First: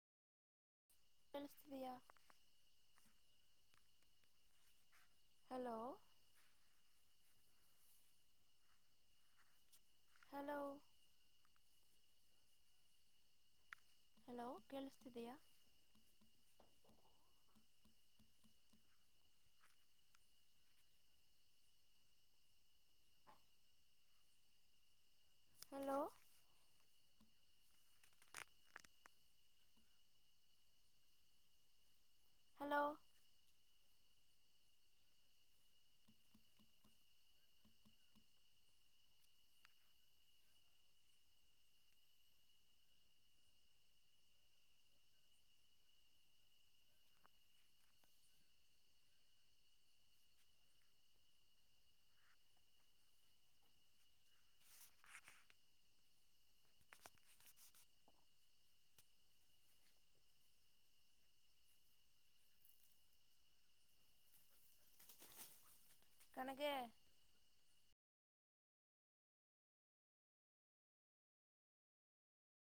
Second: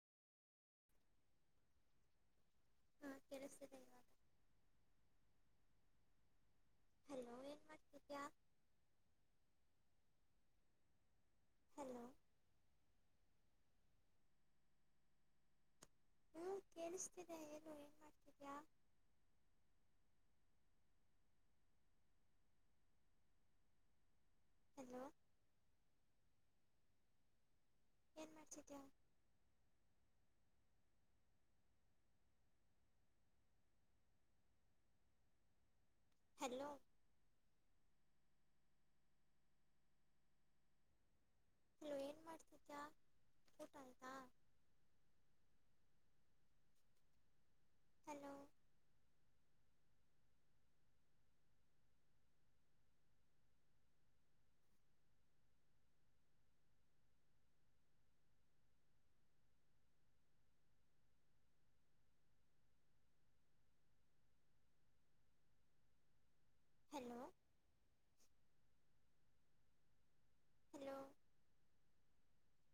ಅಳಿಸಾ ಹ್ಮ ಕೆಳಸವ hello hello ಏನ್ ಮಾಡ್ತಿದಯ ಹಲೋ ಹಲೋ ಹಲೋ ಕೇಳ್ತಿದೆಯಾ ನೀ ಕೇಳಿಸ್ತೀರಾ ಏನು ಏನ್ ಮಾಡ್ತಿದ್ಯಾಾ ಹಲೋ ಹಲೋ ಎಏನ್ ಮಾಡಜಿತ ಹಲೋ ಹಲೋ ಲೋ ಏನ್ ಮಾಡ್ತಿದ ಊಟ ಅಂತ ಹಲೋ ಕನಕ್ಕೆ ಹಲೋ ಹಲೋ